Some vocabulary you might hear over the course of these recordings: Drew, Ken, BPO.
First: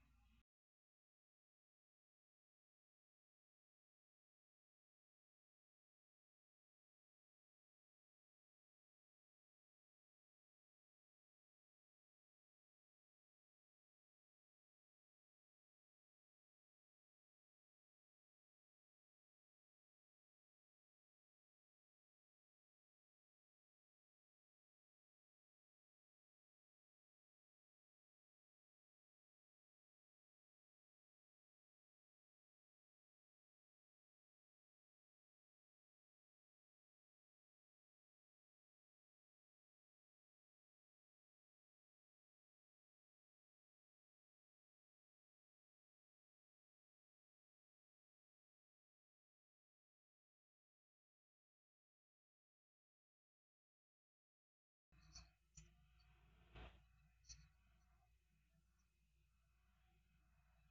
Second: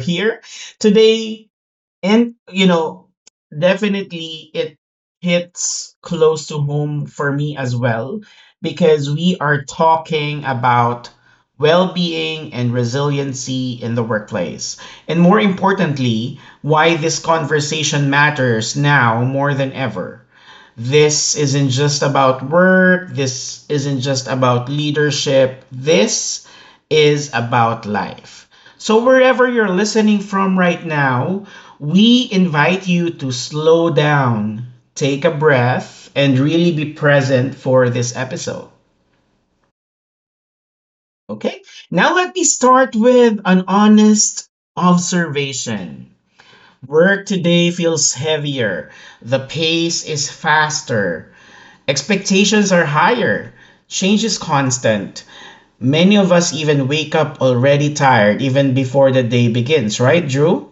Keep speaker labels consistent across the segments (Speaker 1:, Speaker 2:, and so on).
Speaker 1: here today. And, you know, definitely it hits close to home for me as well, because we are talking about well being and resiliency in the workplace. And more importantly, why this conversation matters now more than ever. This isn't just about work. This isn't just about leadership. This is about life. So, wherever you're listening from right now, we invite you to slow down, take a breath, and really be present for this episode. Okay? Now, let me start with an honest observation. Work today feels heavier, the pace is faster, expectations are higher. Change is constant. Many of us even wake up already tired even before the day begins, right, Drew?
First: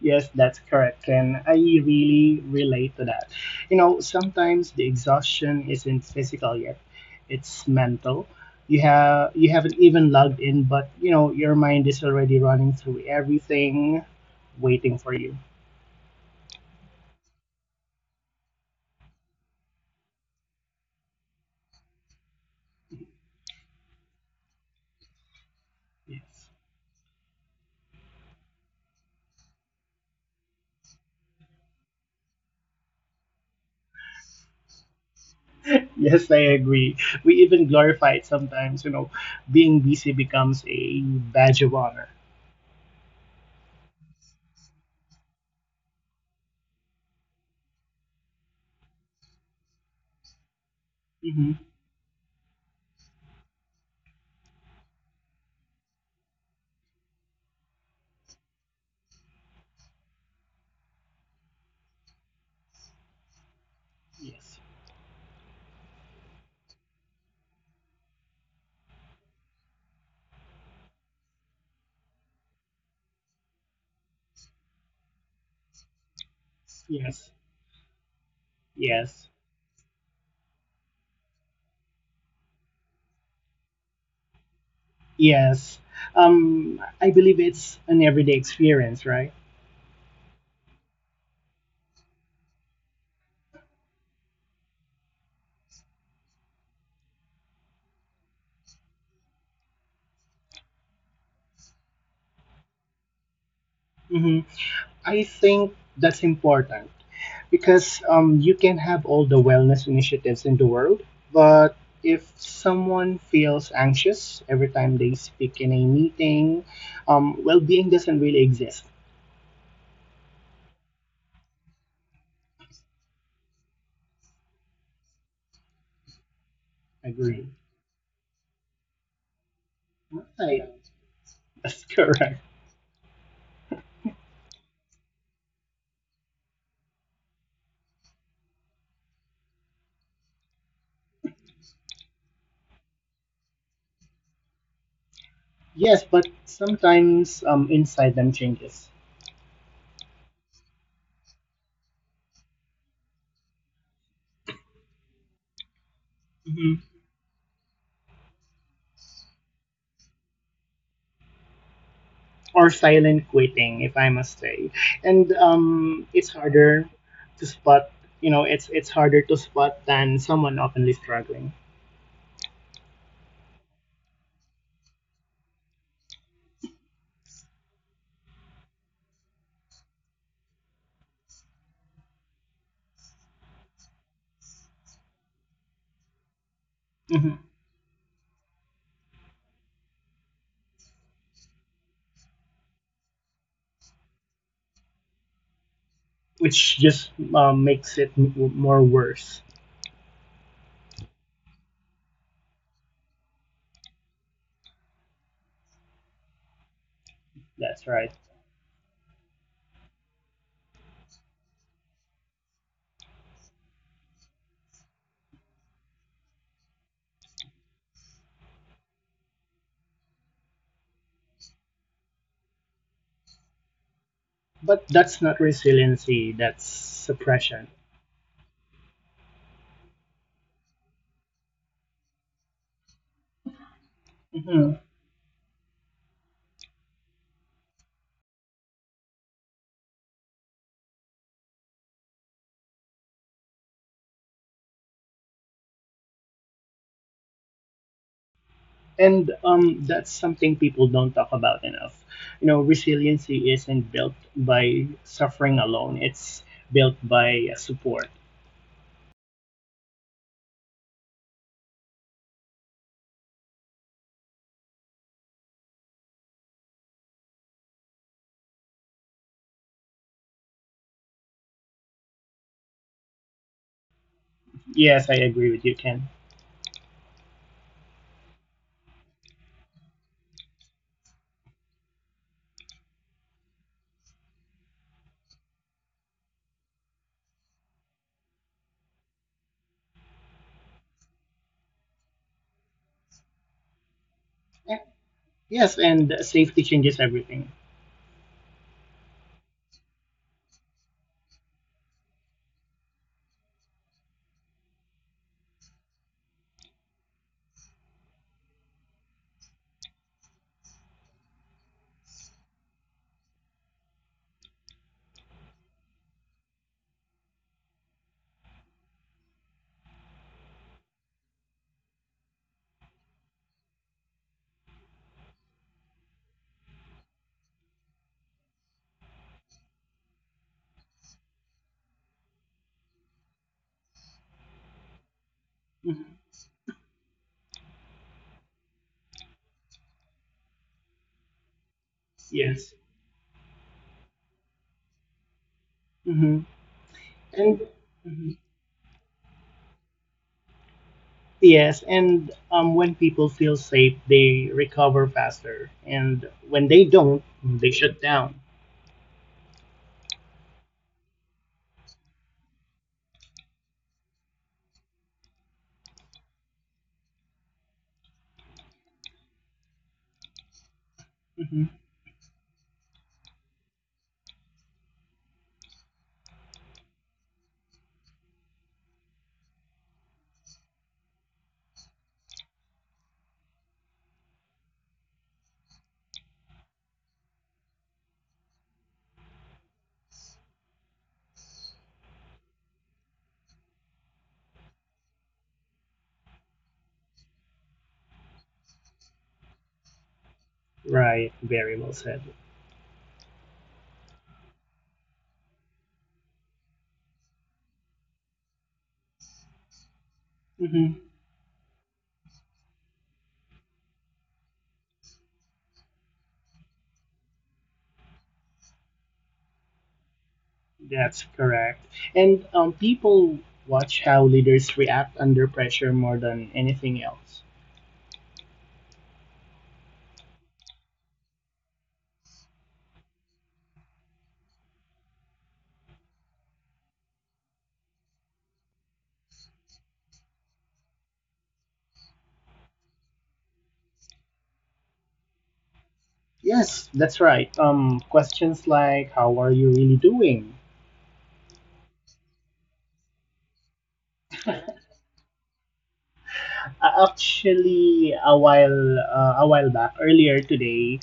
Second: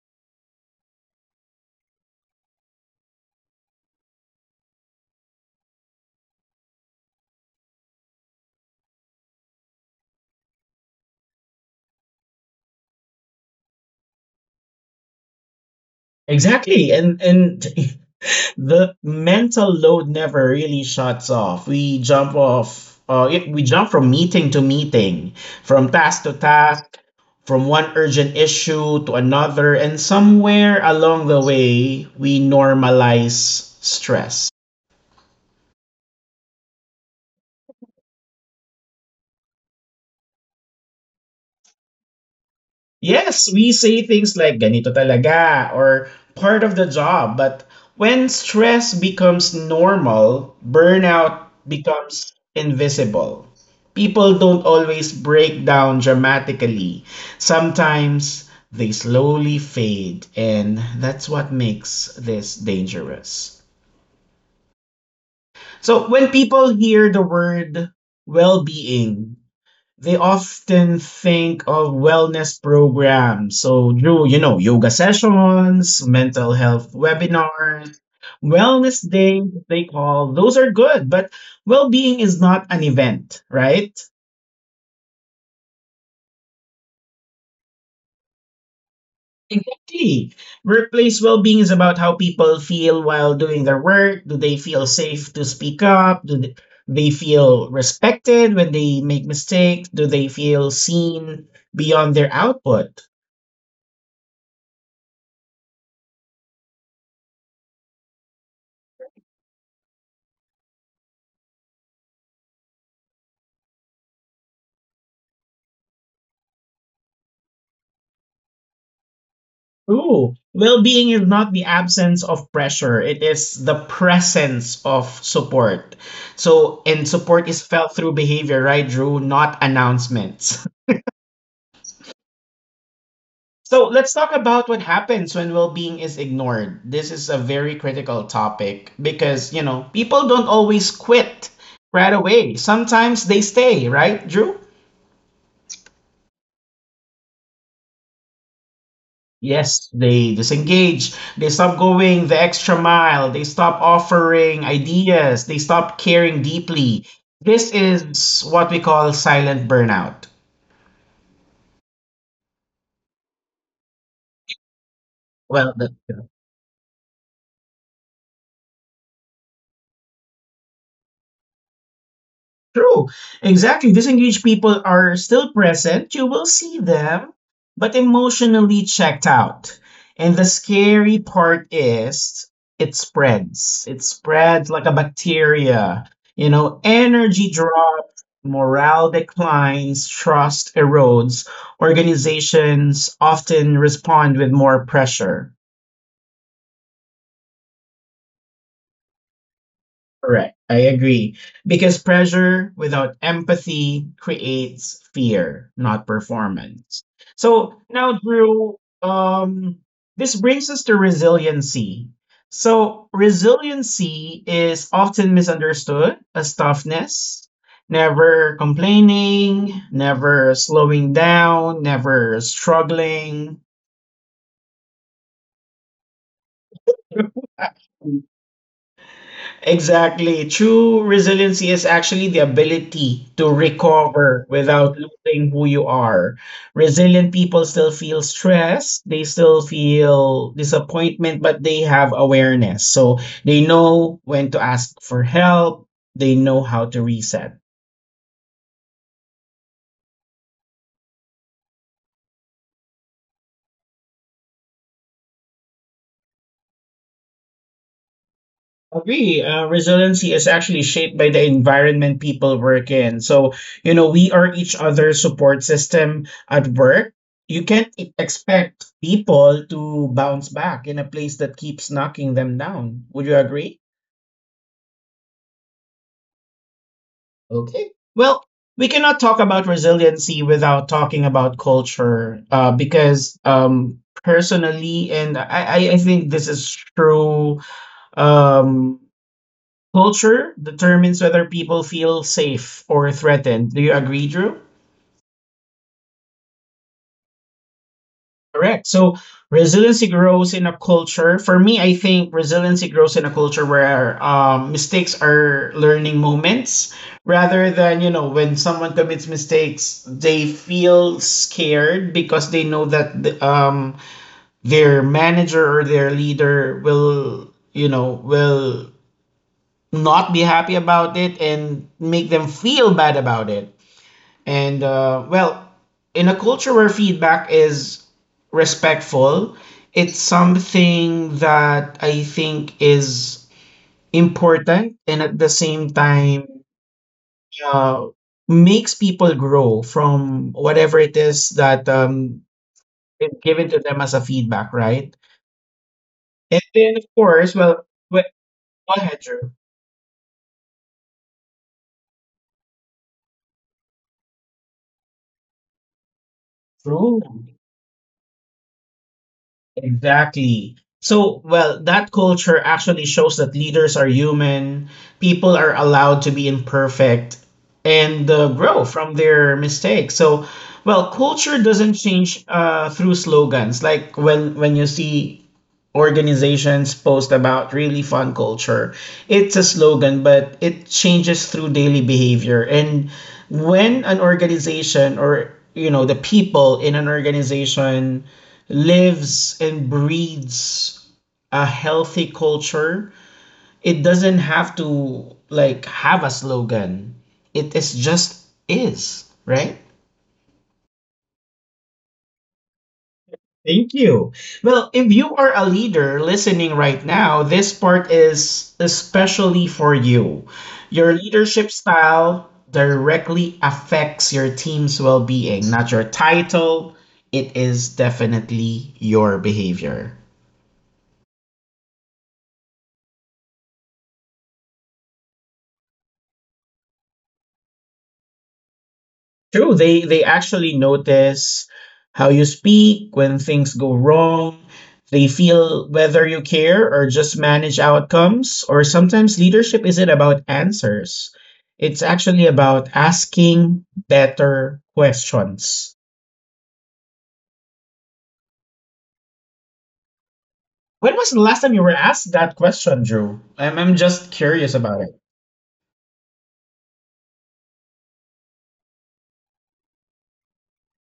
Speaker 2: Yes, that's correct. And I really relate to that. You know, sometimes the exhaustion isn't physical yet, it's mental. You haven't even logged in, but you know, your mind is already running through everything waiting for you.
Speaker 1: Exactly. And the mental load never really shuts off. We jump from meeting to meeting, from task to
Speaker 2: Yes.
Speaker 1: task, from one urgent issue to another, and somewhere along the way we normalize stress.
Speaker 2: Yes, I agree. We even glorify it sometimes, you know, being busy becomes a badge of honor.
Speaker 1: Yes, we say things like ganito talaga or part of the job, but when stress becomes normal, burnout
Speaker 2: hmm
Speaker 1: becomes invisible. People don't always break down dramatically. Sometimes they slowly fade, and that's what makes this dangerous.
Speaker 2: Yes.
Speaker 1: So when people hear the word well-being, they often think of wellness programs. So, Drew, you know, yoga sessions, mental health
Speaker 2: Yes.
Speaker 1: webinars, wellness
Speaker 2: Yes.
Speaker 1: days, they call those are good, but well being is not an event, right?
Speaker 2: Yes. I believe it's an everyday experience, right?
Speaker 1: Exactly. Workplace well being is about how people feel while doing their work. Do they feel safe to speak up? Do they feel respected when they make mistakes? Do they feel seen beyond their output?
Speaker 2: hmm I think that's important because you can have all the wellness initiatives in the world, but if someone feels anxious every time they speak in a meeting, well being doesn't really exist.
Speaker 1: True. Well being is not the absence of pressure, it is the presence of support. So, and support
Speaker 2: Agree.
Speaker 1: is felt through behavior, right, Drew? Not
Speaker 2: Right.
Speaker 1: announcements.
Speaker 2: That's correct.
Speaker 1: So, let's talk about what happens when well being is ignored. This is a very critical topic because, you know, people don't always quit right away. Sometimes they stay, right, Drew?
Speaker 2: Yes, but sometimes inside them changes.
Speaker 1: Yes, they disengage. They stop going the extra mile. They stop offering ideas. They stop caring deeply. This is what we call silent burnout.
Speaker 2: Or silent quitting, if I must say. And
Speaker 1: Well, the,
Speaker 2: it's harder to spot, you know, it's harder to spot than someone openly struggling.
Speaker 1: True. Exactly. Disengaged people are still present. You will see them, but emotionally checked out. And the scary part is it spreads. It spreads like a bacteria. You know,
Speaker 2: hmm
Speaker 1: energy drops, morale declines, trust erodes. Organizations often respond with more pressure.
Speaker 2: which just makes it more worse.
Speaker 1: Correct. I agree. Because pressure without empathy creates fear, not performance. So
Speaker 2: That's right.
Speaker 1: now, Drew, this brings us to resiliency. So, resiliency is often misunderstood as toughness, never complaining, never slowing down, never struggling.
Speaker 2: But that's not resiliency. That's suppression.
Speaker 1: Exactly. True resiliency is actually the ability to recover
Speaker 2: hmm
Speaker 1: without losing who you are. Resilient people still feel stress, they still feel disappointment, but they have awareness. So they know when to ask for help, they know how to reset.
Speaker 2: And that's something people don't talk about enough. You know, resiliency isn't built by suffering alone. It's built by support.
Speaker 1: Agree. Resiliency is actually shaped by the environment people work in. So, you know, we are each other's support system at work. You can't expect people to bounce back in a place that keeps knocking them down. Would you agree?
Speaker 2: Yes, I agree with you, Ken.
Speaker 1: Okay. Well, we cannot talk about resiliency without talking about culture, because personally, and I think this is true. Um, Culture determines whether people feel safe or threatened. Do you agree, Drew?
Speaker 2: Yes, and safety changes everything.
Speaker 1: Correct. So resiliency grows in a culture. For me, I think resiliency grows in a culture where mistakes are learning moments rather than, you know, when someone commits mistakes, they feel scared because they know that the, their manager or their leader will, you know, will not be happy about it and make them feel bad about it. And well, in a culture where feedback is respectful, it's something that I think is important and at the same
Speaker 2: Mhm.
Speaker 1: time uh, makes people grow from whatever it is that
Speaker 2: Yes.
Speaker 1: is given to them as a feedback, right?
Speaker 2: hmm
Speaker 1: And then, of course,
Speaker 2: And
Speaker 1: well, wh-
Speaker 2: mhm.
Speaker 1: go ahead, Drew.
Speaker 2: Yes, and when people feel safe, they recover faster, and when they
Speaker 1: True.
Speaker 2: don't, they shut down.
Speaker 1: Exactly. So, well, that culture actually shows that leaders are human, people are allowed to be imperfect and grow from their mistakes. So, well, culture
Speaker 2: hmm
Speaker 1: doesn't change through slogans. Like when you see organizations post about really fun culture. It's a slogan, but it changes through daily behavior. And when an organization or you know the people in an organization lives and breeds a healthy culture, it doesn't have to like have a slogan. It is just is, right?
Speaker 2: Right. Very well said.
Speaker 1: Thank you. Well, if you are a leader listening right now, this part is especially for you.
Speaker 2: hmm
Speaker 1: Your leadership style directly affects your team's well being, not your title. It is definitely your behavior.
Speaker 2: That's correct. And people watch how leaders react under pressure more than anything else.
Speaker 1: True. They actually notice how you speak when things go wrong. They feel whether you care or just manage outcomes. Or sometimes leadership isn't about answers. It's actually about asking better questions.
Speaker 2: Yes, that's right. Questions like "How are you really doing?"
Speaker 1: When was the last time you were asked that question, Drew? I'm just curious about
Speaker 2: Actually, a while back, earlier today,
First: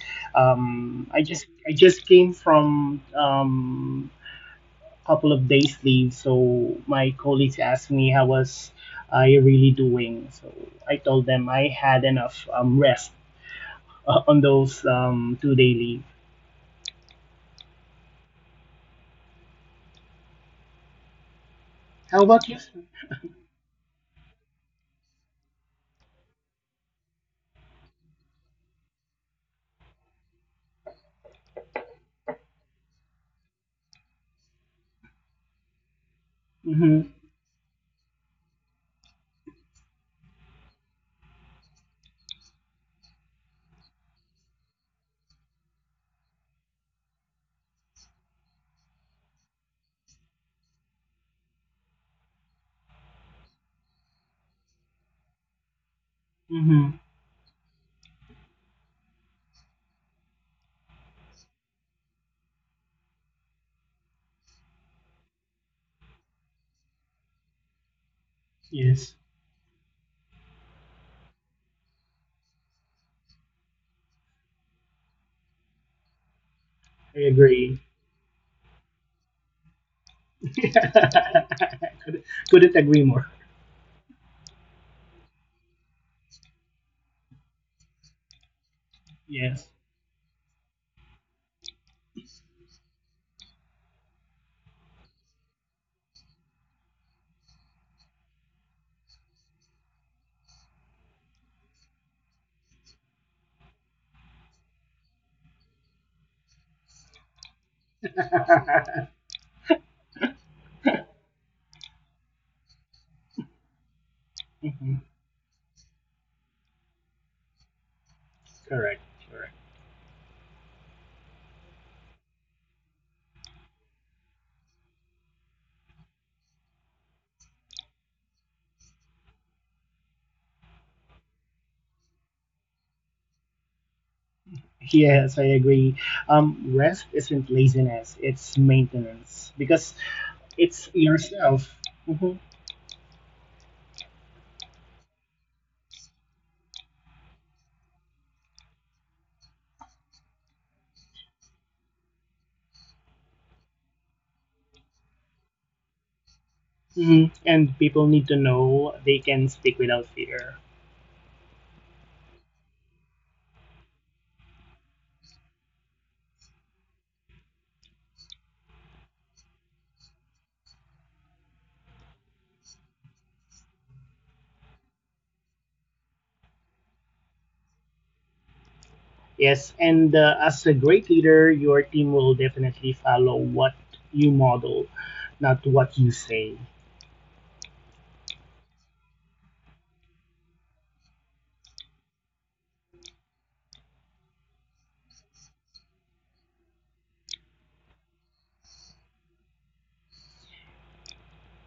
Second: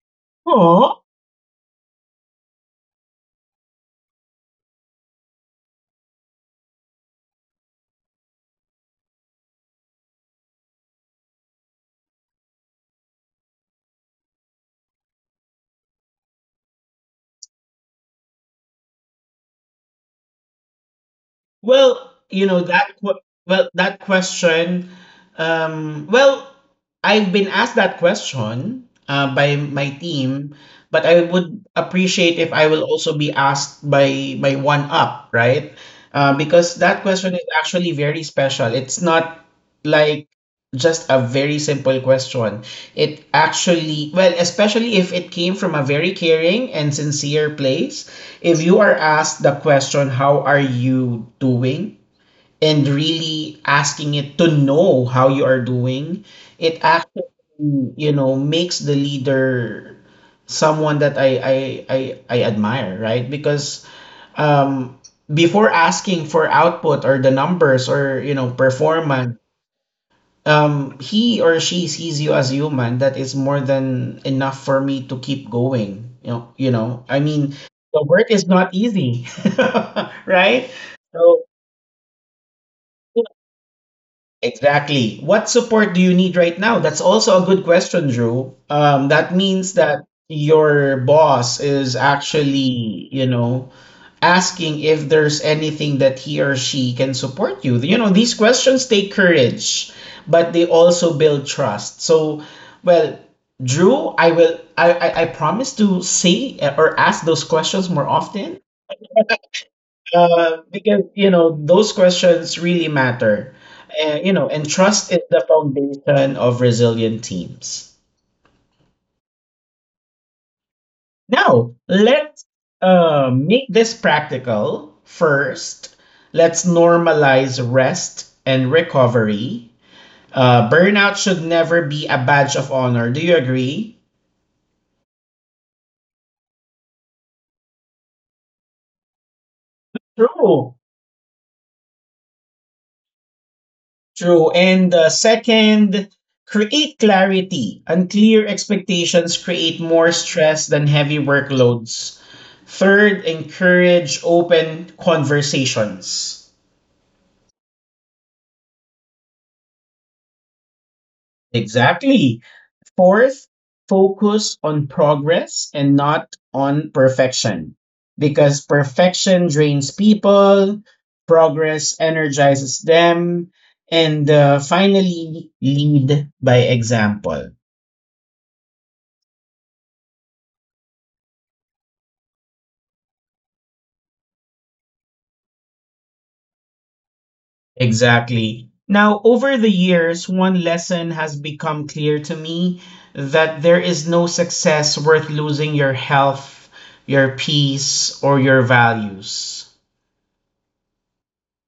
Speaker 1: it.
Speaker 2: I just came from a couple of days leave, so my colleagues asked me how was I really doing. So I told them I had enough rest on those 2 day leave.
Speaker 1: Well,
Speaker 2: How
Speaker 1: you
Speaker 2: about you?
Speaker 1: know that que- well, that question. Well, I've been asked that question by my team, but I would appreciate if I will also be asked by one up, right? Because that
Speaker 2: Mm-hmm.
Speaker 1: question is actually very special. It's not like just a very simple question. It actually, well, especially if it came from a very caring and sincere place, if you are asked the question, "How are you doing?" and really asking it to know how you are doing, it
Speaker 2: Mm-hmm.
Speaker 1: actually, you know, makes the leader someone that I admire, right? Because um, before asking for output or the numbers or, you know,
Speaker 2: Yes,
Speaker 1: performance, he or she sees you as human, that is more than enough for me to keep going. You know. I
Speaker 2: I
Speaker 1: mean,
Speaker 2: agree.
Speaker 1: the work is not easy, right? So
Speaker 2: Couldn't couldn't agree more.
Speaker 1: exactly, what support do you need right now? That's also a good question, Drew. That
Speaker 2: Yes.
Speaker 1: means that your boss is actually, you know, asking if there's anything that he or she can support you. You know, these questions take courage, but they also build trust. So, well, Drew, I will. I promise to say or ask those questions more often. Because you know those questions really matter. You know, and
Speaker 2: Mhm.
Speaker 1: trust is the foundation of resilient teams.
Speaker 2: Correct. Correct.
Speaker 1: Now, let's make this practical. First, let's normalize rest and recovery. Burnout should never be a badge of honor. Do you agree?
Speaker 2: Yes, I agree. Rest isn't laziness, it's maintenance because
Speaker 1: True.
Speaker 2: it's yourself. hmm
Speaker 1: True. And second, create clarity. Unclear expectations create more stress than heavy workloads. Third, encourage open conversations.
Speaker 2: And people need to know they can speak without fear.
Speaker 1: Exactly. Fourth, focus on progress and not on perfection because perfection drains people, progress energizes them, and finally, lead by example.
Speaker 2: Yes, and as a great leader, your team will definitely follow what you model, not what you say.
Speaker 1: Exactly. Now, over the years, one lesson has become clear to me that there is no success worth losing your health, your peace, or your values.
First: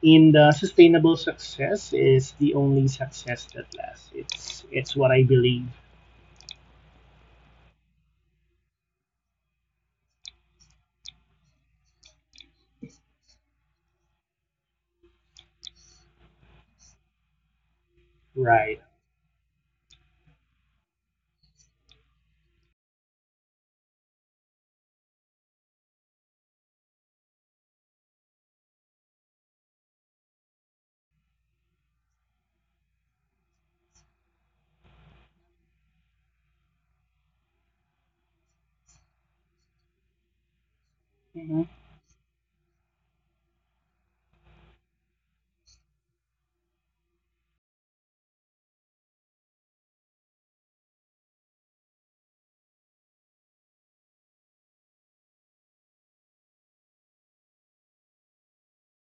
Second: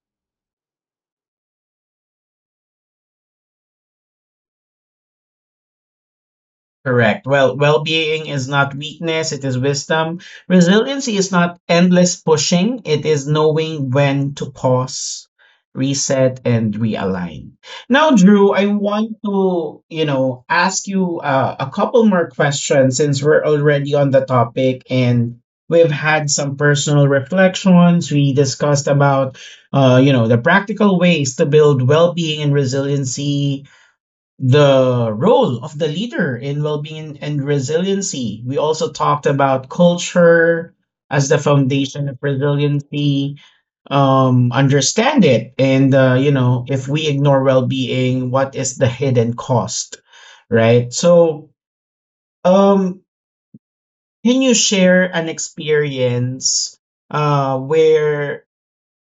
Speaker 2: In the sustainable success is the only success that lasts. It's what I believe.
Speaker 1: Correct. Well, well-being is not weakness, it is wisdom. Resiliency is not endless pushing, it is knowing when to pause, reset, and realign. Now, Drew, I
Speaker 2: Right.
Speaker 1: want to, you know, ask you a couple more questions since we're already on the topic and we've had some personal reflections. We discussed about, you know, the practical ways to build well-being and resiliency, the role of the leader in well-being and resiliency. We also talked about culture as the
Speaker 2: Mm-hmm.
Speaker 1: foundation of resiliency. Understand it, and you know, if we ignore well-being, what is the hidden cost, right? So, um, can you share an experience where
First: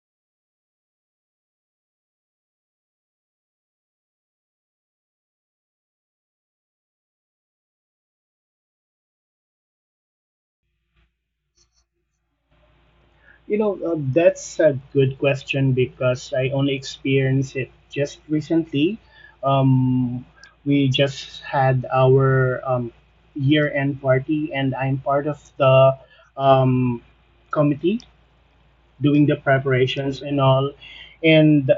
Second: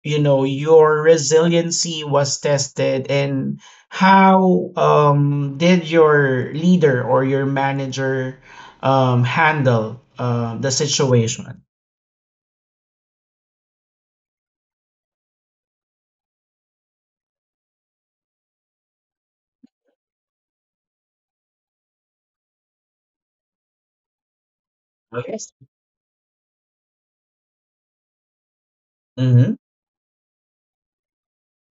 Speaker 1: you know your resiliency was tested and how did your leader or your manager handle the situation?
Speaker 2: You know, that's a good question because I only experienced it just recently. Um, we just had our year-end party, and I'm part
Speaker 1: Okay.
Speaker 2: of
Speaker 1: Yes.
Speaker 2: the um, committee doing the
Speaker 1: Mm-hmm.
Speaker 2: preparations and all. And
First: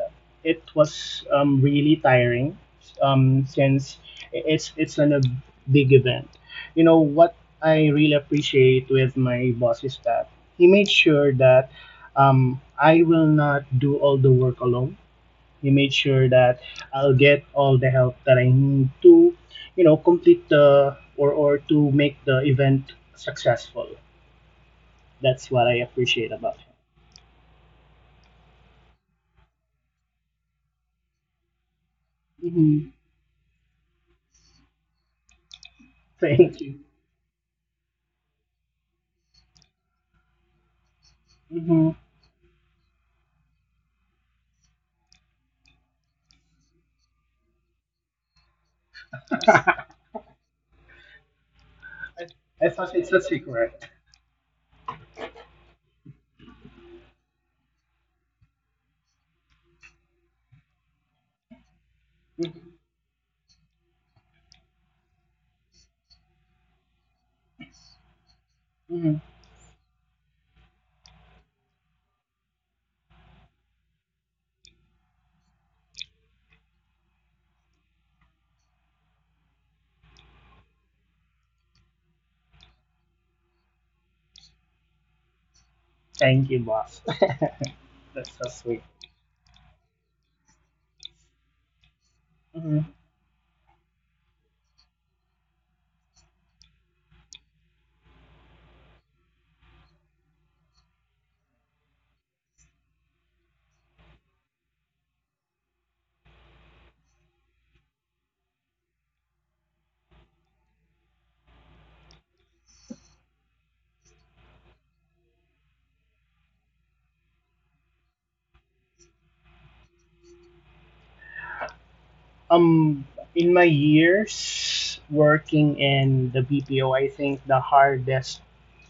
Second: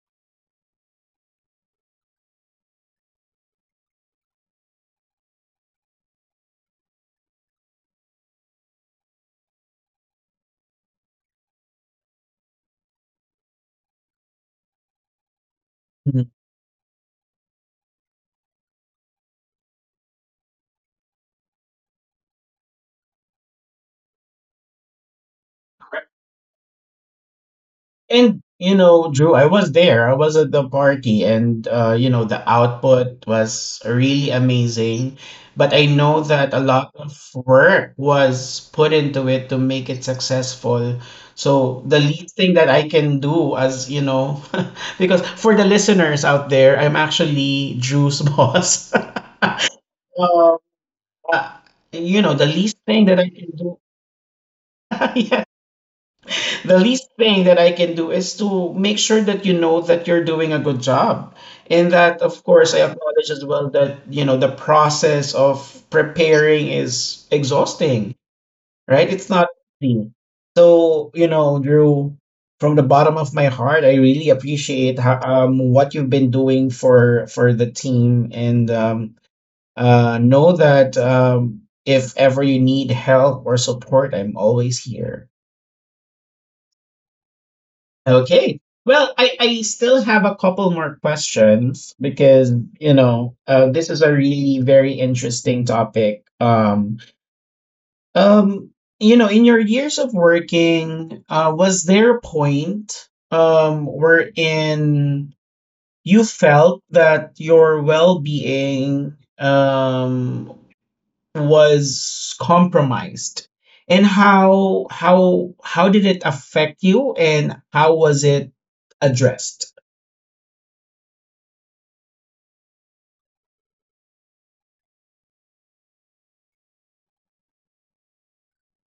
Speaker 2: it was really tiring since it's a big event. You know what I really appreciate with my boss is that he made sure that I will not do all the work alone. He made sure that I'll get all the help that I need to, you know, complete the or to make the event successful. That's what I appreciate about
Speaker 1: And you know, Drew, I was there. I was at the party, and you know, the
Speaker 2: him.
Speaker 1: output was really amazing. But I know that a
Speaker 2: Thank you.
Speaker 1: lot of work was put into it to make it successful. So
Speaker 2: Mm-hmm.
Speaker 1: the least thing that I can do, as you know, because for the listeners out there, I'm actually Drew's boss. um, uh, you know, the
Speaker 2: It's,
Speaker 1: least
Speaker 2: such,
Speaker 1: thing
Speaker 2: it's
Speaker 1: that
Speaker 2: a
Speaker 1: I can do.
Speaker 2: secret.
Speaker 1: The least thing that I can do is to make sure that you know that you're doing a good job. And that, of course, I acknowledge as well that, you know, the process of preparing is exhausting, right?
Speaker 2: Mm-hmm.
Speaker 1: It's not easy. So, you know, Drew, from the bottom of my heart, I really appreciate what you've been doing for the team, and know that if ever you need help or support, I'm always here.
Speaker 2: Thank you, boss. That's so
Speaker 1: Okay.
Speaker 2: sweet.
Speaker 1: Well, I still have a couple more questions because,
Speaker 2: Mhm.
Speaker 1: this is a really very interesting topic. Um, in your years of working, was there a point wherein you felt that your well being was compromised? And how did it affect you, and how was it addressed?
Speaker 2: Um, in my years working in the BPO, I think the hardest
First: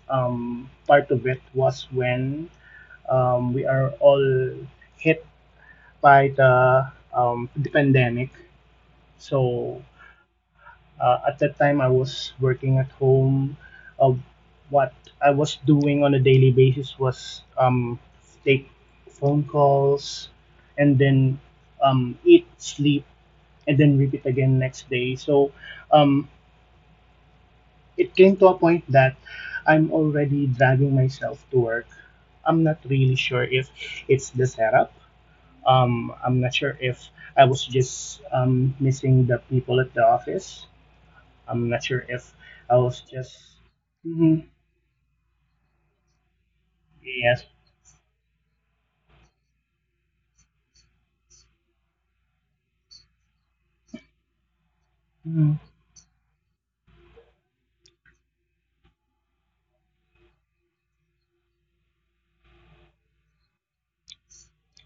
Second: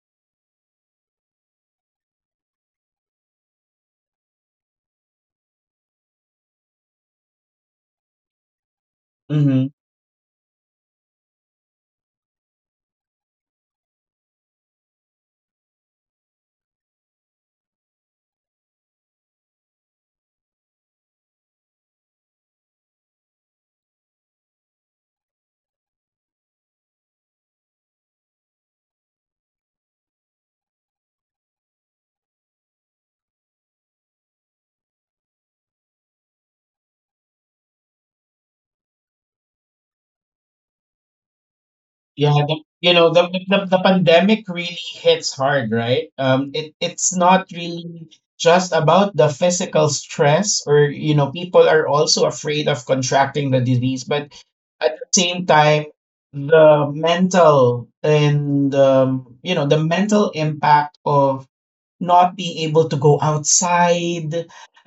Speaker 2: part of it was when we are all hit by the the pandemic.
Speaker 1: Mm-hmm.
Speaker 2: So at that time, I was working at home. Uh, what I was doing on a daily basis was take phone calls and then eat, sleep, and then repeat again next day. So um, it came to a point that I'm already dragging myself to work. I'm not really sure if it's the setup. I'm not sure if I was just missing the people at the office. I'm not sure
Speaker 1: Yeah,
Speaker 2: if
Speaker 1: the,
Speaker 2: I
Speaker 1: you
Speaker 2: was
Speaker 1: know
Speaker 2: just
Speaker 1: the pandemic
Speaker 2: Mm-hmm.
Speaker 1: really hits hard, right? It it's
Speaker 2: Yes,
Speaker 1: not really just about the physical stress, or, you know, people are also afraid of contracting the disease, but at the same
Speaker 2: Mm-hmm.
Speaker 1: time, the mental and, you know, the mental impact of not being able to go outside,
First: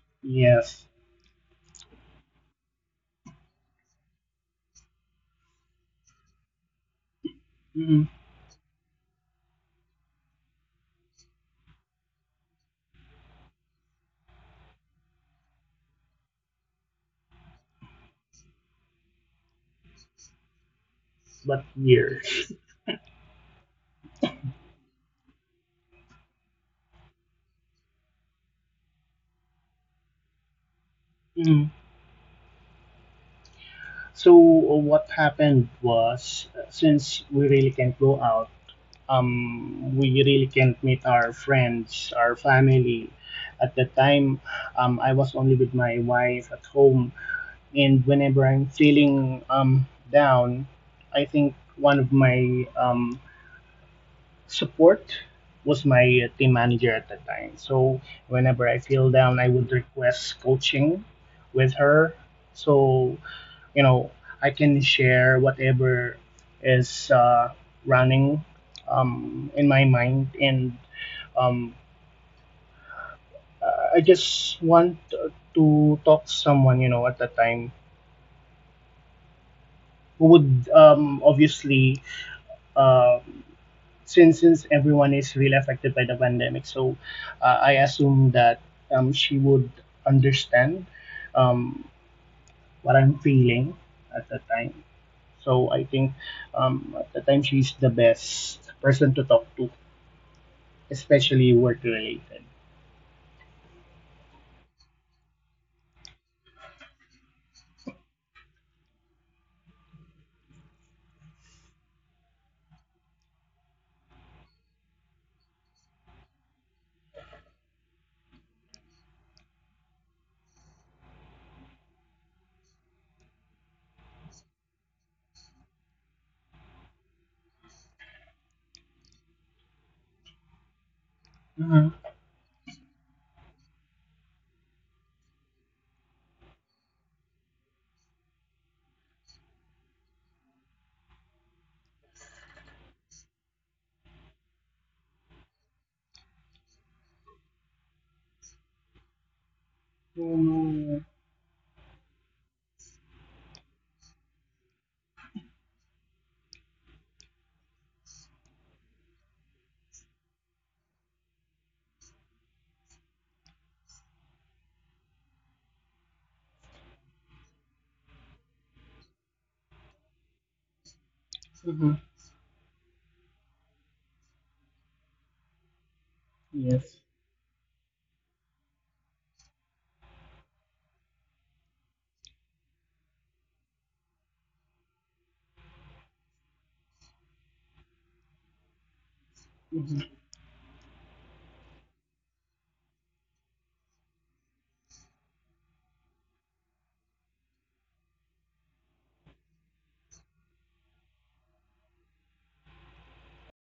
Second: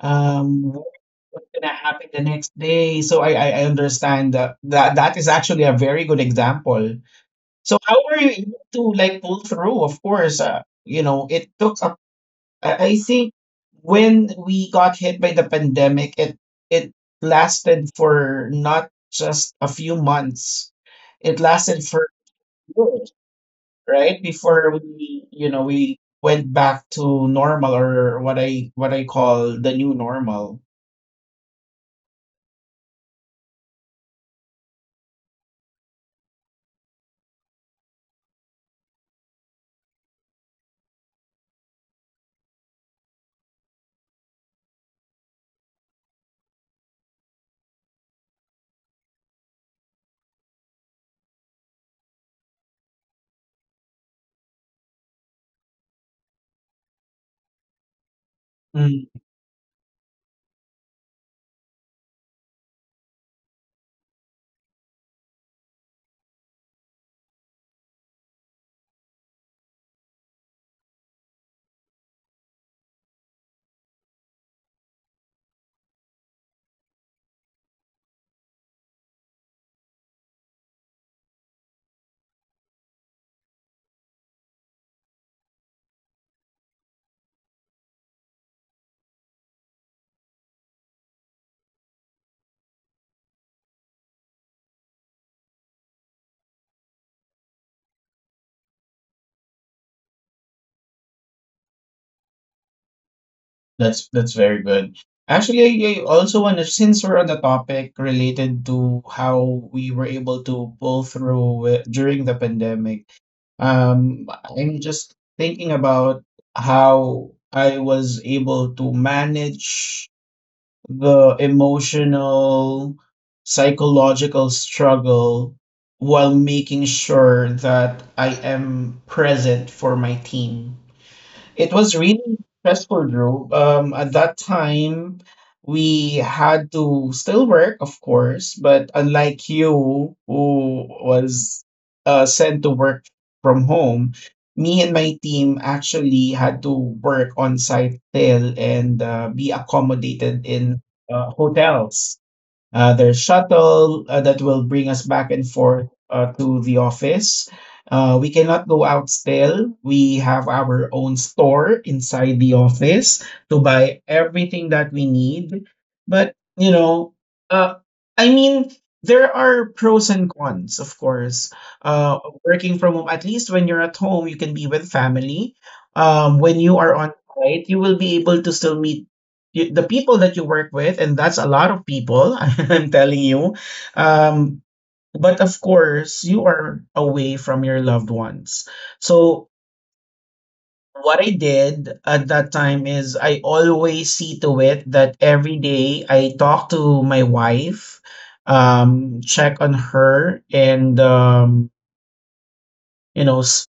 Speaker 1: um,
Speaker 2: Yes,
Speaker 1: what- what's gonna happen the next day. So I understand that, that is actually a very good example. So how
Speaker 2: Mm-hmm.
Speaker 1: were you able to, like, pull through? Of course, you know, it took. I think when we got hit by the pandemic, it lasted for not just a few months. It
Speaker 2: But
Speaker 1: lasted for
Speaker 2: years.
Speaker 1: right before we, you know, we went back to normal, or what I call the new normal.
Speaker 2: Mm-hmm. So what happened was since we really can't go out, we really can't meet our friends, our family. At the time, I was only with my wife at home, and whenever I'm feeling down, I think one of my support was my team manager at the time. So whenever I
Speaker 1: Mm.
Speaker 2: feel down, I would request coaching with her. So you know, I can share whatever is running in my mind, and um, I just want to talk to someone you know at the time who would obviously uh, since everyone is really affected by the pandemic, so I assume that she would understand um, what I'm feeling at the time. So I think at the time she's the best person to talk to, especially work related.
Speaker 1: That's very good, actually. I also want to, since we're on the topic related to how we were able to pull through during the pandemic. um I'm just thinking about how I was able to manage the emotional, psychological struggle while making sure that I am present for my team. It
Speaker 2: Uh-huh.
Speaker 1: was really stressful, Drew. At that time, we had to still work, of course, but unlike you, who was sent to work from home, me and my team actually had to work on site till, and be
Speaker 2: Oh,
Speaker 1: accommodated in
Speaker 2: no.
Speaker 1: hotels. There's shuttle that will bring us back and forth to the office. We cannot go out still. We have our own store inside the office to buy everything that we need. But, you know, uh, I mean, there are pros and cons, of course.
Speaker 2: Uh-huh.
Speaker 1: Uh, working from home, at least when you're at home, you can be with family. When you are
Speaker 2: Yes.
Speaker 1: on site, you will be able to still meet the people that you work with, and that's a lot of people, I'm telling you. Um, but of course, you are away from your loved ones. So,
Speaker 2: Uh-huh.
Speaker 1: what I did at that time is I always see to it that every day I talk to my wife, check on her, and, you know, s-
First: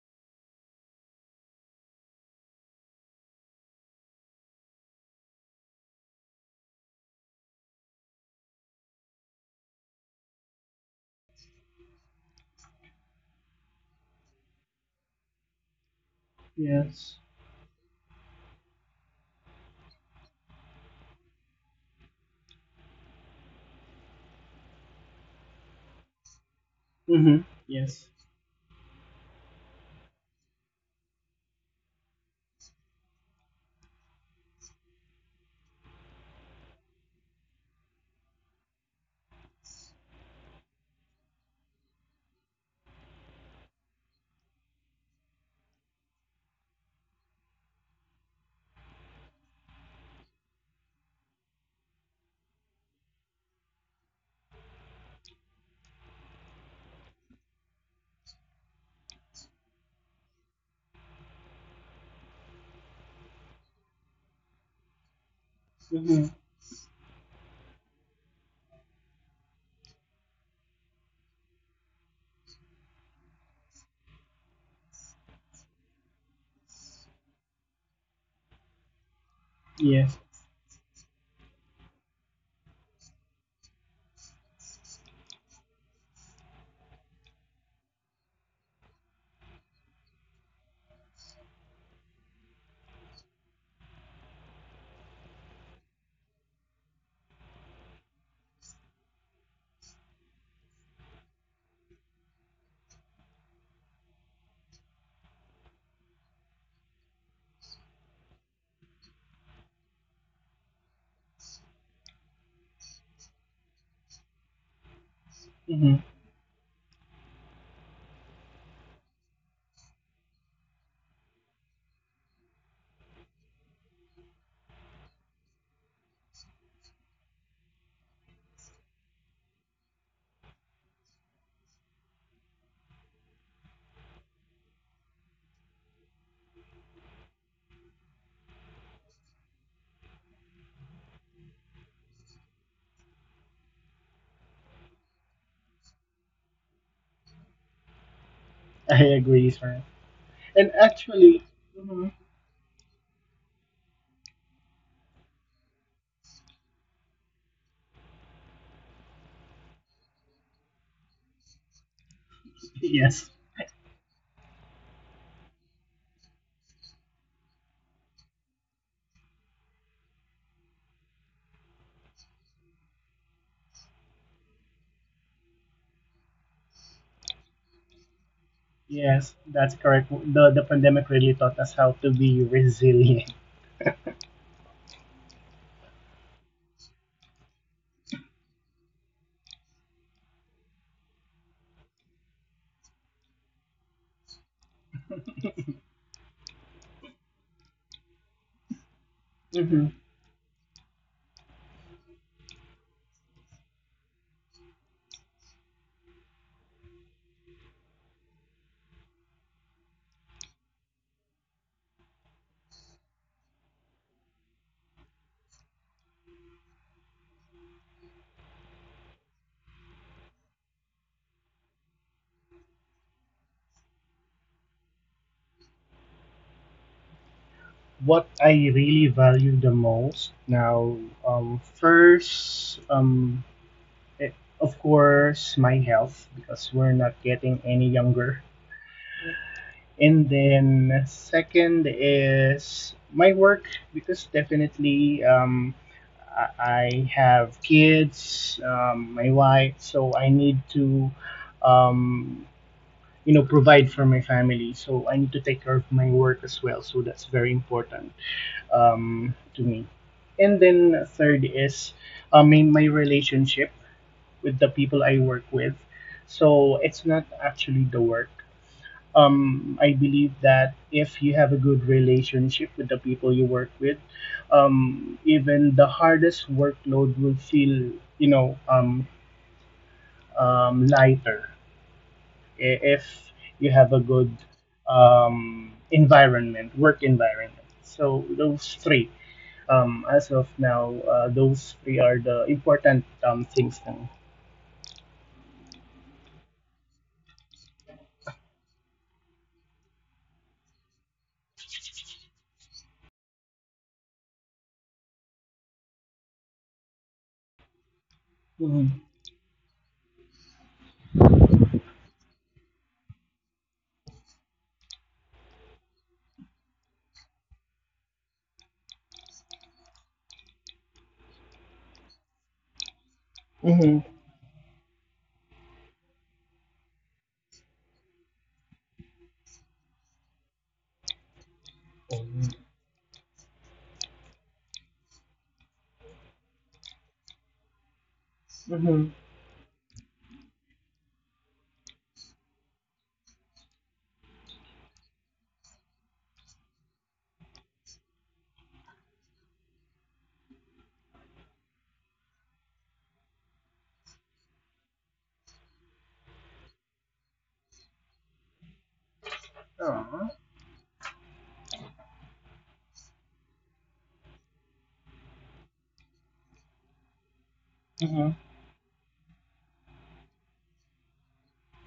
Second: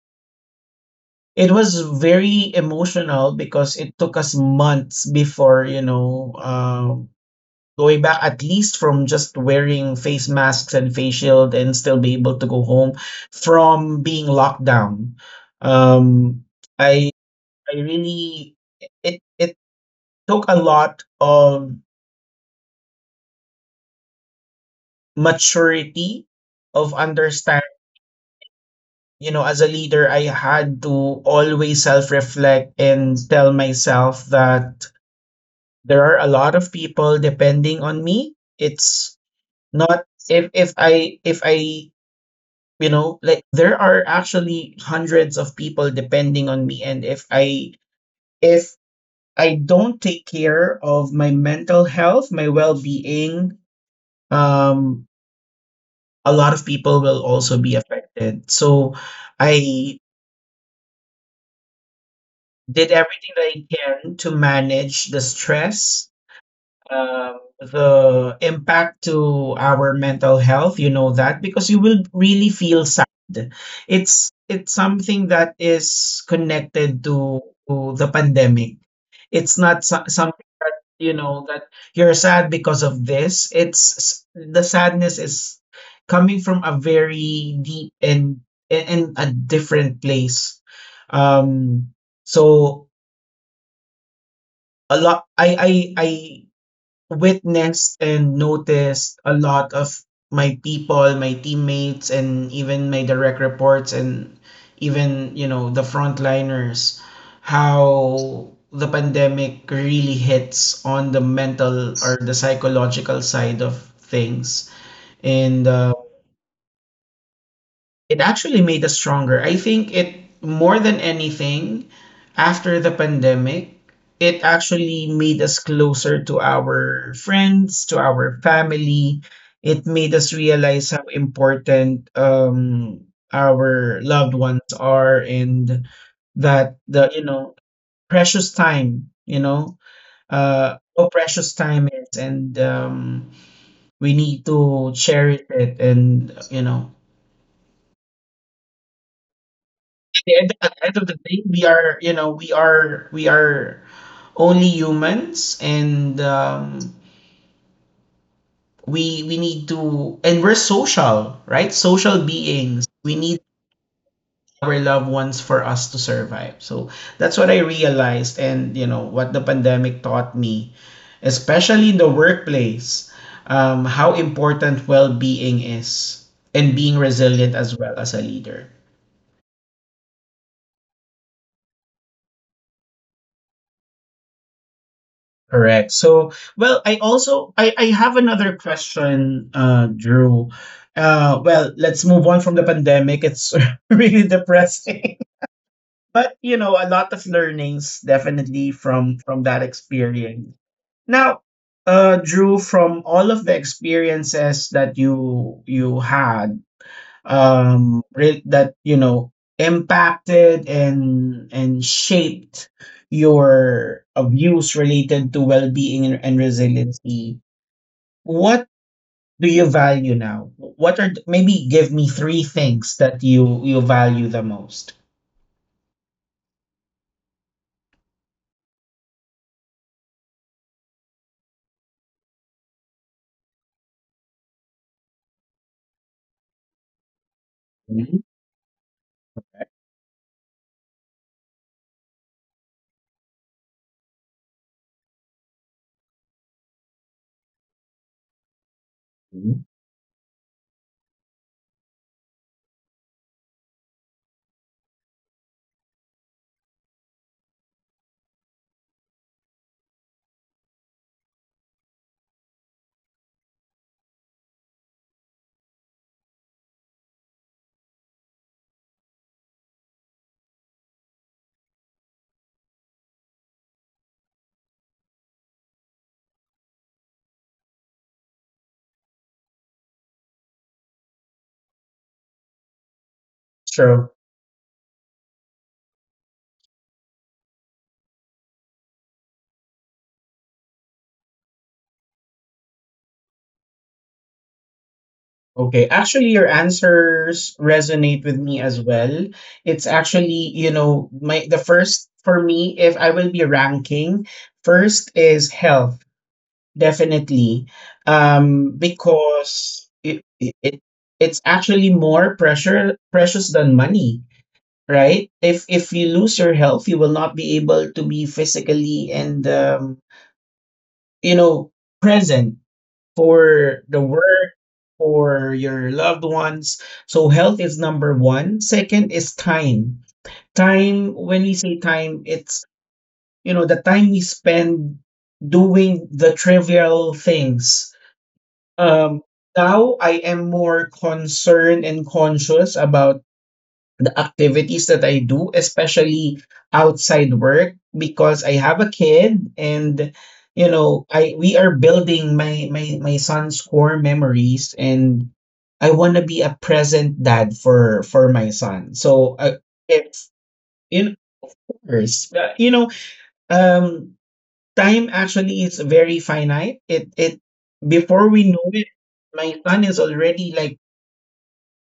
Speaker 1: it was very emotional because it took us months before, you know, going back, at least from just wearing face masks and face shield, and still be able to go home from being locked down. Um, I
Speaker 2: Yes.
Speaker 1: I really it it took a lot of maturity of
Speaker 2: Uh-huh.
Speaker 1: understand,
Speaker 2: Yes.
Speaker 1: you know, as a leader, I had to always self reflect and tell myself that there are a lot of people depending on me. It's not if if I if I you know, like, there are actually hundreds of people depending on me, and if I don't take care of my mental health, my well-being, um a lot of people will also be affected. So I did everything that I can to manage the stress,
Speaker 2: Uh-huh.
Speaker 1: um, the impact to our mental health. You know that, because you will really feel sad. It's something that is connected to the pandemic. It's not so-
Speaker 2: Yes.
Speaker 1: something that, you know, that you're sad because of this. The sadness is coming from a very deep and a different place. um so a lot, I witnessed and noticed a lot of my people, my teammates, and even my direct reports, and even, you know, the frontliners, how the pandemic really hits on the mental or the psychological side of things. And
Speaker 2: Uh-huh.
Speaker 1: it actually made us stronger. I think it, more than anything, after the pandemic, it actually made us closer to our friends, to our family. It made us realize how important, um, our loved ones are, and that the, you know, precious time, you know, how precious time is, and um, we need to cherish it. And, you know,
Speaker 2: I agree, sir. And
Speaker 1: at the end of the
Speaker 2: actually
Speaker 1: day, we are,
Speaker 2: Uh-huh.
Speaker 1: you know, we are only humans. And we need to, and we're social, right? Social beings. We
Speaker 2: Yes.
Speaker 1: need our loved ones for us to survive. So that's what I realized, and you know what the pandemic taught me, especially in the workplace, how important well-being is, and being resilient as well as a leader.
Speaker 2: Yes, that's correct. The pandemic really taught us how to be resilient.
Speaker 1: Correct. So, well, I also I have another question, Drew. Well, let's move on from the pandemic. It's really depressing, but you know, a lot of learnings, definitely, from that
Speaker 2: hmm
Speaker 1: experience. Now, Drew, from all of the experiences that you had, that, you know, impacted and shaped your, views related to well-being and resiliency, what do you value now? What are maybe give me three things that you value the most.
Speaker 2: What I really value the most now, first, eh, of course, my health because we're not getting any younger, and then second is my work because definitely, um, I I have kids, my
Speaker 1: Mhm.
Speaker 2: wife, so I need to, um, you know, provide for my family, so I need to take care of my work as well. So that's very important to me. And then third is I mean my relationship with the people I work with. So it's not actually the work. I believe that if you have a good relationship with the people you work with, even the hardest workload will feel, you know um, lighter. If you have a
Speaker 1: Sure.
Speaker 2: good environment, work environment. So those three, as of now, those three are the important things. Now.
Speaker 1: Okay, actually, your answers resonate with me as well. It's actually, you know, my the first for me, if I will be ranking, first is health, definitely,
Speaker 2: Mm-hmm.
Speaker 1: because it it's actually more pressure precious than money, right? If you lose your health, you will not be able to be physically and, you know, present for
Speaker 2: Mm-hmm.
Speaker 1: the work, for your loved ones. So health is number one. Second is time. Time, when we say time, it's, you know, the time we spend doing the trivial things.
Speaker 2: Mm-hmm.
Speaker 1: Um, now I am more concerned and conscious about activities that I do, especially outside work, because I have a kid, and, you know, I we are building my son's core memories, and I want to be a present dad for my son. So if
Speaker 2: Aw.
Speaker 1: in course, you know, um, time actually is very finite. It
Speaker 2: Mm-hmm.
Speaker 1: Before we know it, my son is already, like,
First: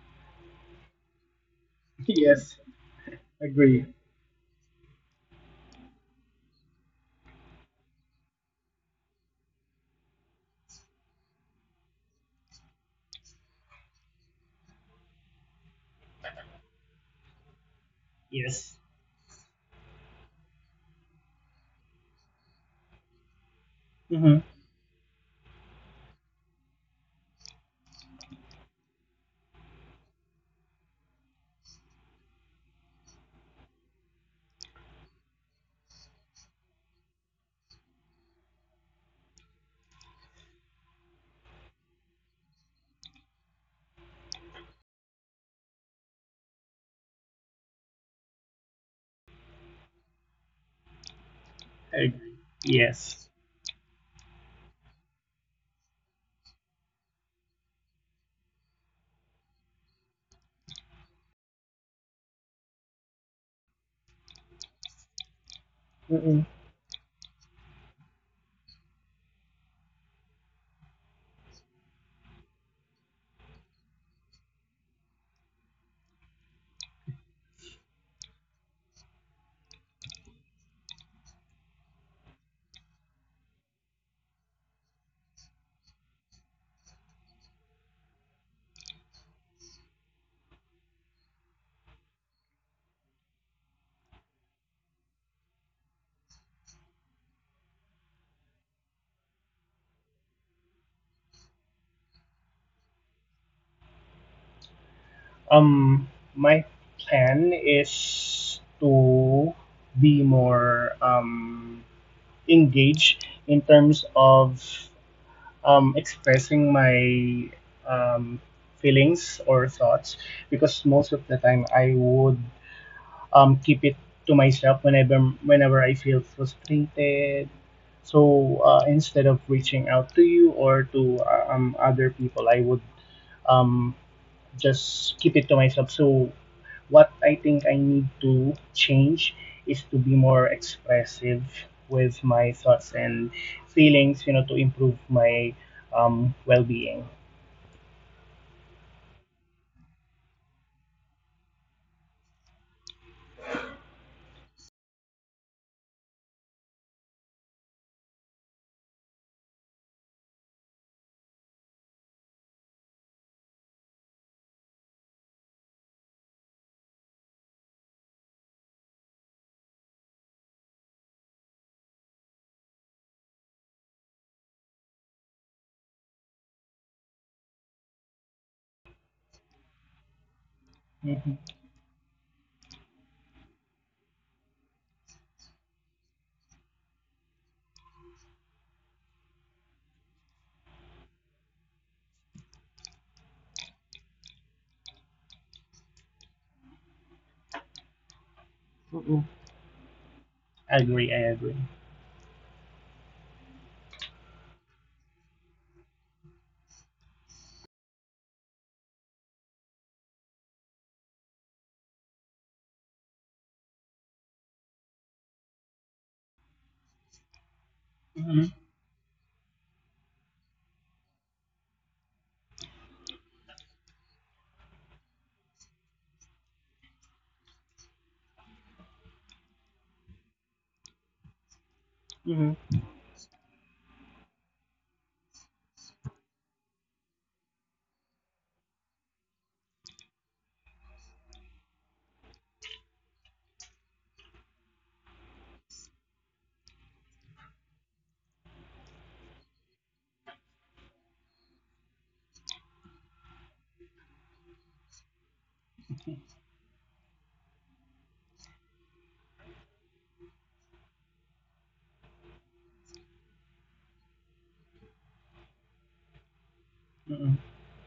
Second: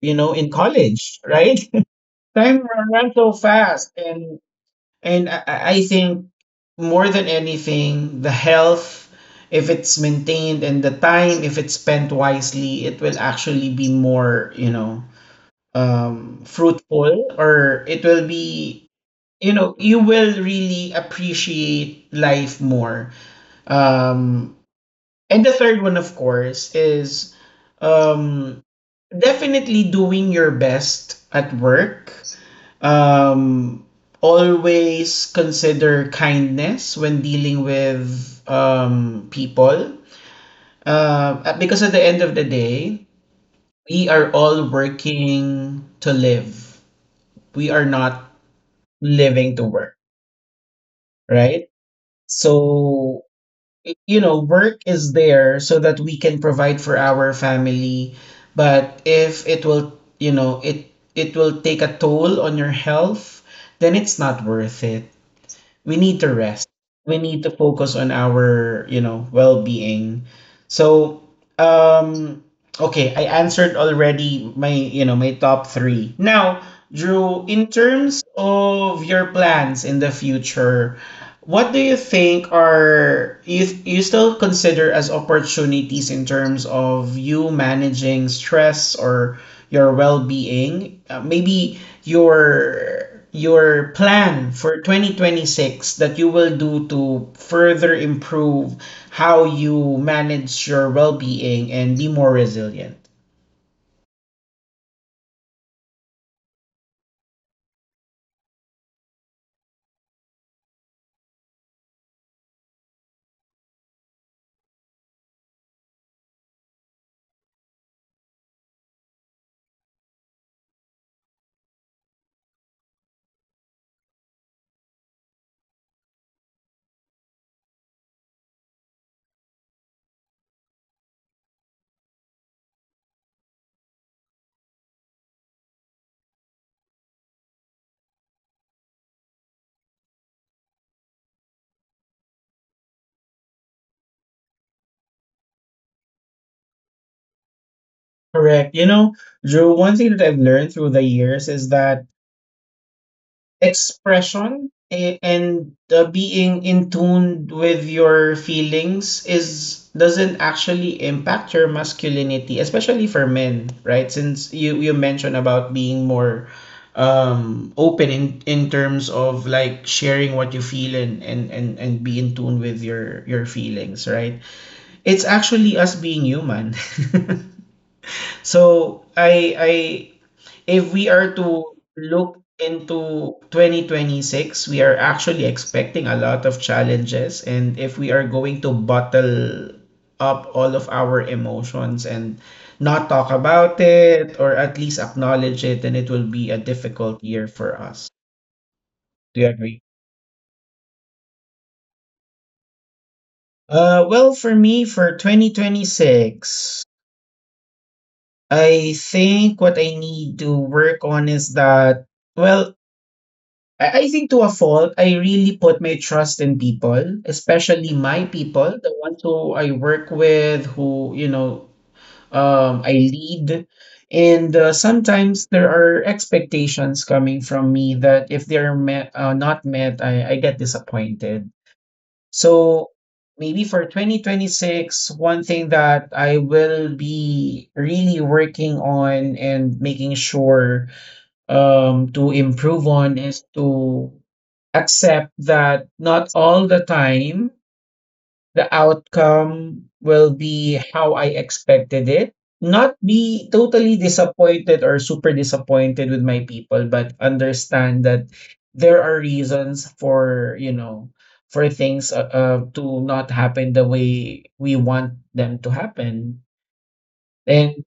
Speaker 1: you know, in college, right?
Speaker 2: Yes,
Speaker 1: Time runs so
Speaker 2: agree.
Speaker 1: fast. And I think, more than anything, the health, if it's maintained, and the time, if it's spent wisely, it will actually be more, you know, fruitful, or it will
Speaker 2: Yes,
Speaker 1: be, you know, you will really appreciate life more.
Speaker 2: mm-hmm.
Speaker 1: Um, and the third one, of course, is um, definitely doing your best at work. Um, always consider kindness when dealing with, people. Because at the end of the day, we are all working to live. We are not living to work, right?
Speaker 2: I agree.
Speaker 1: So
Speaker 2: Yes.
Speaker 1: you know, work is there so that we can provide for our family. But if it will, you know, it will take a toll on your health, then it's not worth it. We need to
Speaker 2: Mm-mm.
Speaker 1: rest. We need to focus on our, you know, well-being. So, um, okay, I answered already my, you know, my top three. Now, Drew, in terms of your plans in the future, what do you think are you still consider as opportunities in terms of you managing stress or your well-being, maybe your plan for 2026, that you will do to further improve how you manage your well-being and be more resilient?
Speaker 2: Um, my plan is to be more engaged in terms of expressing my um, feelings or thoughts because most of the time I would keep it to myself, whenever I feel frustrated. So instead of reaching out to you or to other people, I would um, just keep it to myself. So what I think I need to change is to be more expressive with my thoughts and feelings, you know, to improve my well-being.
Speaker 1: Correct. You know, Drew, one thing that I've learned through the years is that expression and being in tune with your feelings, is doesn't actually impact your masculinity, especially for men, right, since you mentioned about being more, um, open in terms of, like, sharing what you feel and and be in tune with your feelings, right? It's actually us being human. So I if we are
Speaker 2: Mm-hmm.
Speaker 1: to look into 2026, we are actually expecting a lot of challenges. And if we are going to bottle up all of our emotions and not talk about it, or at least acknowledge it, then it will be a difficult year for us.
Speaker 2: Mm-mm.
Speaker 1: Do you agree?
Speaker 2: I agree. I agree.
Speaker 1: Well, for me, for 2026, I think what I need to work on is that, well, I think, to a fault, I really put my trust in people, especially my
Speaker 2: Mm-hmm.
Speaker 1: people, the ones who I work with, who, you know, I lead. And sometimes there are expectations coming from me that if they're met, not met, I get disappointed.
Speaker 2: Mm-hmm.
Speaker 1: So maybe for 2026, one thing that I will be really working on and making sure, to improve on, is to accept that not all the time the outcome will be how I expected it. Not be totally disappointed or super disappointed with my people, but understand that there are reasons for, you know, for things to not happen the way we want them to happen.
Speaker 2: Mm-hmm.
Speaker 1: And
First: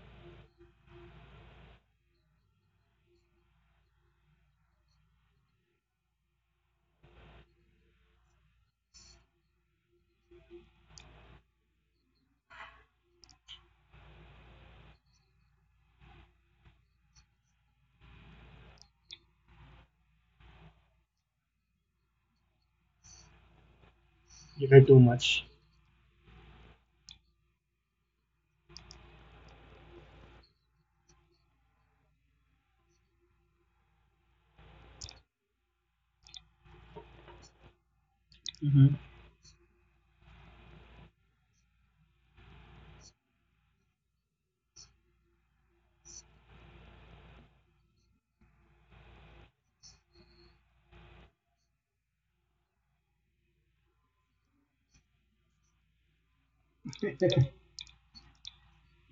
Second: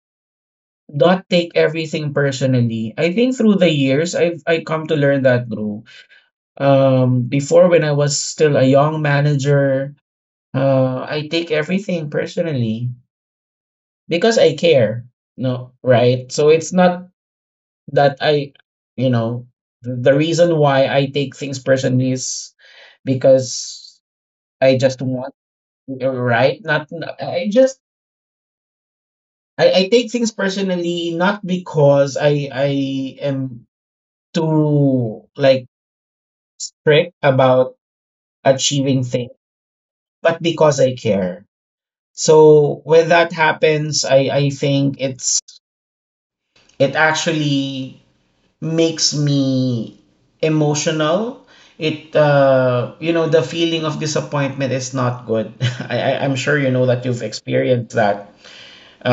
Speaker 1: not take everything personally. I think through the years, I come to learn that, bro. Before, when I was still a young manager, I take everything personally because I care. No, right? So it's not that I, you know, the reason why I take things personally is because
Speaker 2: You
Speaker 1: I
Speaker 2: care too
Speaker 1: just want
Speaker 2: much.
Speaker 1: right. I just I take things personally not because I am too, like, strict about
Speaker 2: Mm-hmm.
Speaker 1: achieving things, but because I care. So when that happens, I think it's, it actually makes me emotional. It, uh, you know, the feeling of disappointment is not good. I'm sure you know that, you've experienced that.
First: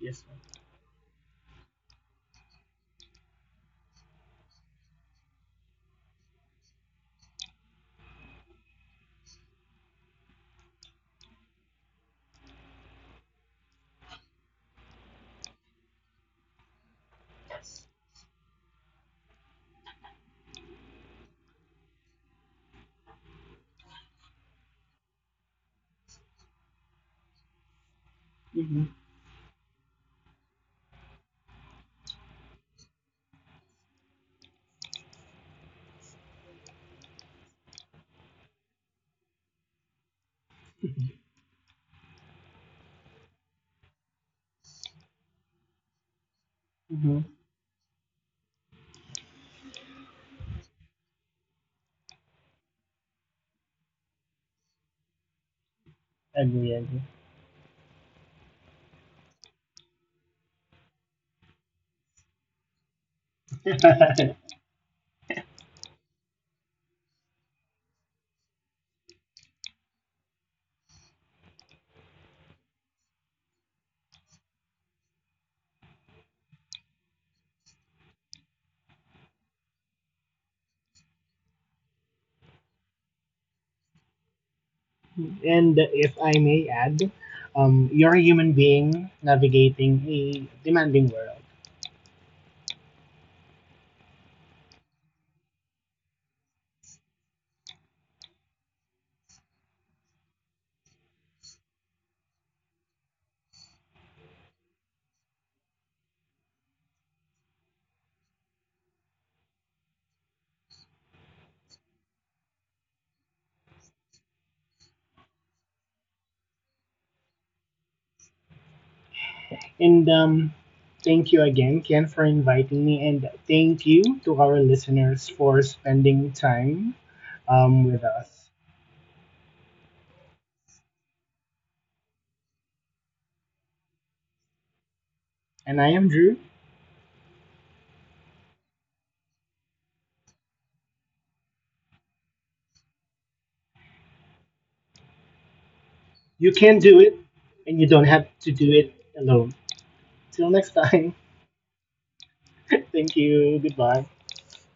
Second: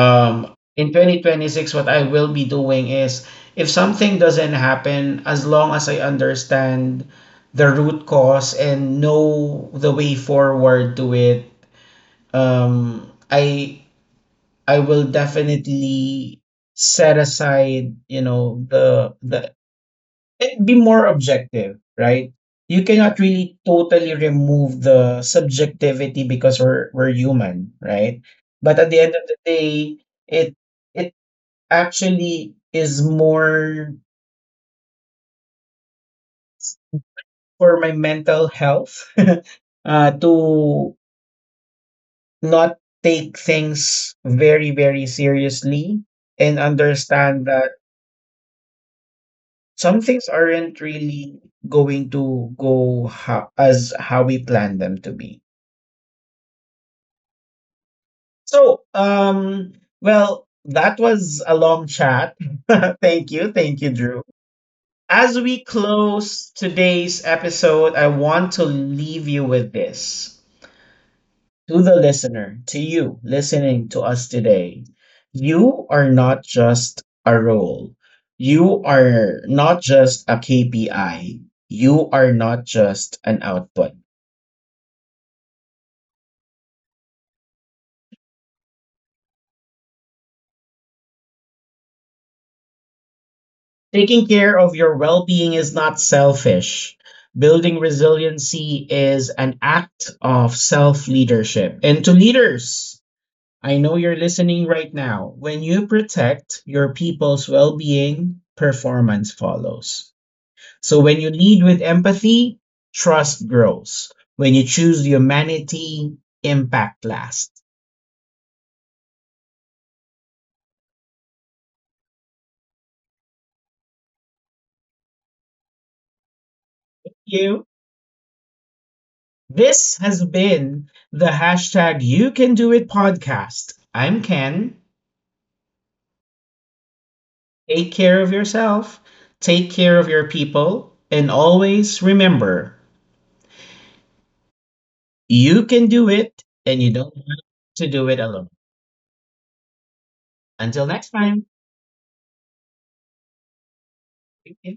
Speaker 2: Yes, sir.
Speaker 1: In 2026, what I will be doing is, if something doesn't happen, as long as I understand the root cause and know the way forward to it, um, I I will definitely set aside, you know, the and be more objective, right? You cannot really totally remove the subjectivity because we're human, right? But
Speaker 2: Mm-hmm.
Speaker 1: at the end of the day, it it actually is more for my mental health to not take things very, very seriously, and
Speaker 2: Mm-hmm.
Speaker 1: understand that some things aren't really going to go as how we plan them to be.
Speaker 2: Agree.
Speaker 1: So, well, that was a long chat. Thank you. Thank you, Drew.
Speaker 2: Agree.
Speaker 1: As we close today's episode, I want to leave you with this. To the listener, to you listening to us today. You are not just a role. You are not just a KPI. You are not just an output.
Speaker 2: And if I may add, you're a human being navigating a demanding world.
Speaker 1: Taking care of your well being is not selfish. Building resiliency is an act of self leadership. And to leaders, I know you're listening right now. When you protect your people's well being, performance follows. So when you lead with empathy, trust grows. When you choose humanity, impact lasts.
Speaker 2: And thank you again, Ken, for inviting me. And thank you to our listeners for spending time
Speaker 1: You.
Speaker 2: with us.
Speaker 1: This has been the hashtag You Can Do It podcast. I'm Ken.
Speaker 2: And I am Drew.
Speaker 1: Take care of yourself, take care of your people, and always remember, you can do it,
Speaker 2: You can
Speaker 1: and you
Speaker 2: do
Speaker 1: don't
Speaker 2: it,
Speaker 1: have
Speaker 2: and
Speaker 1: to
Speaker 2: you don't
Speaker 1: do it
Speaker 2: have
Speaker 1: alone.
Speaker 2: to do it alone. Till next
Speaker 1: Until next
Speaker 2: time,
Speaker 1: time.
Speaker 2: thank you. Goodbye.
Speaker 1: Take care.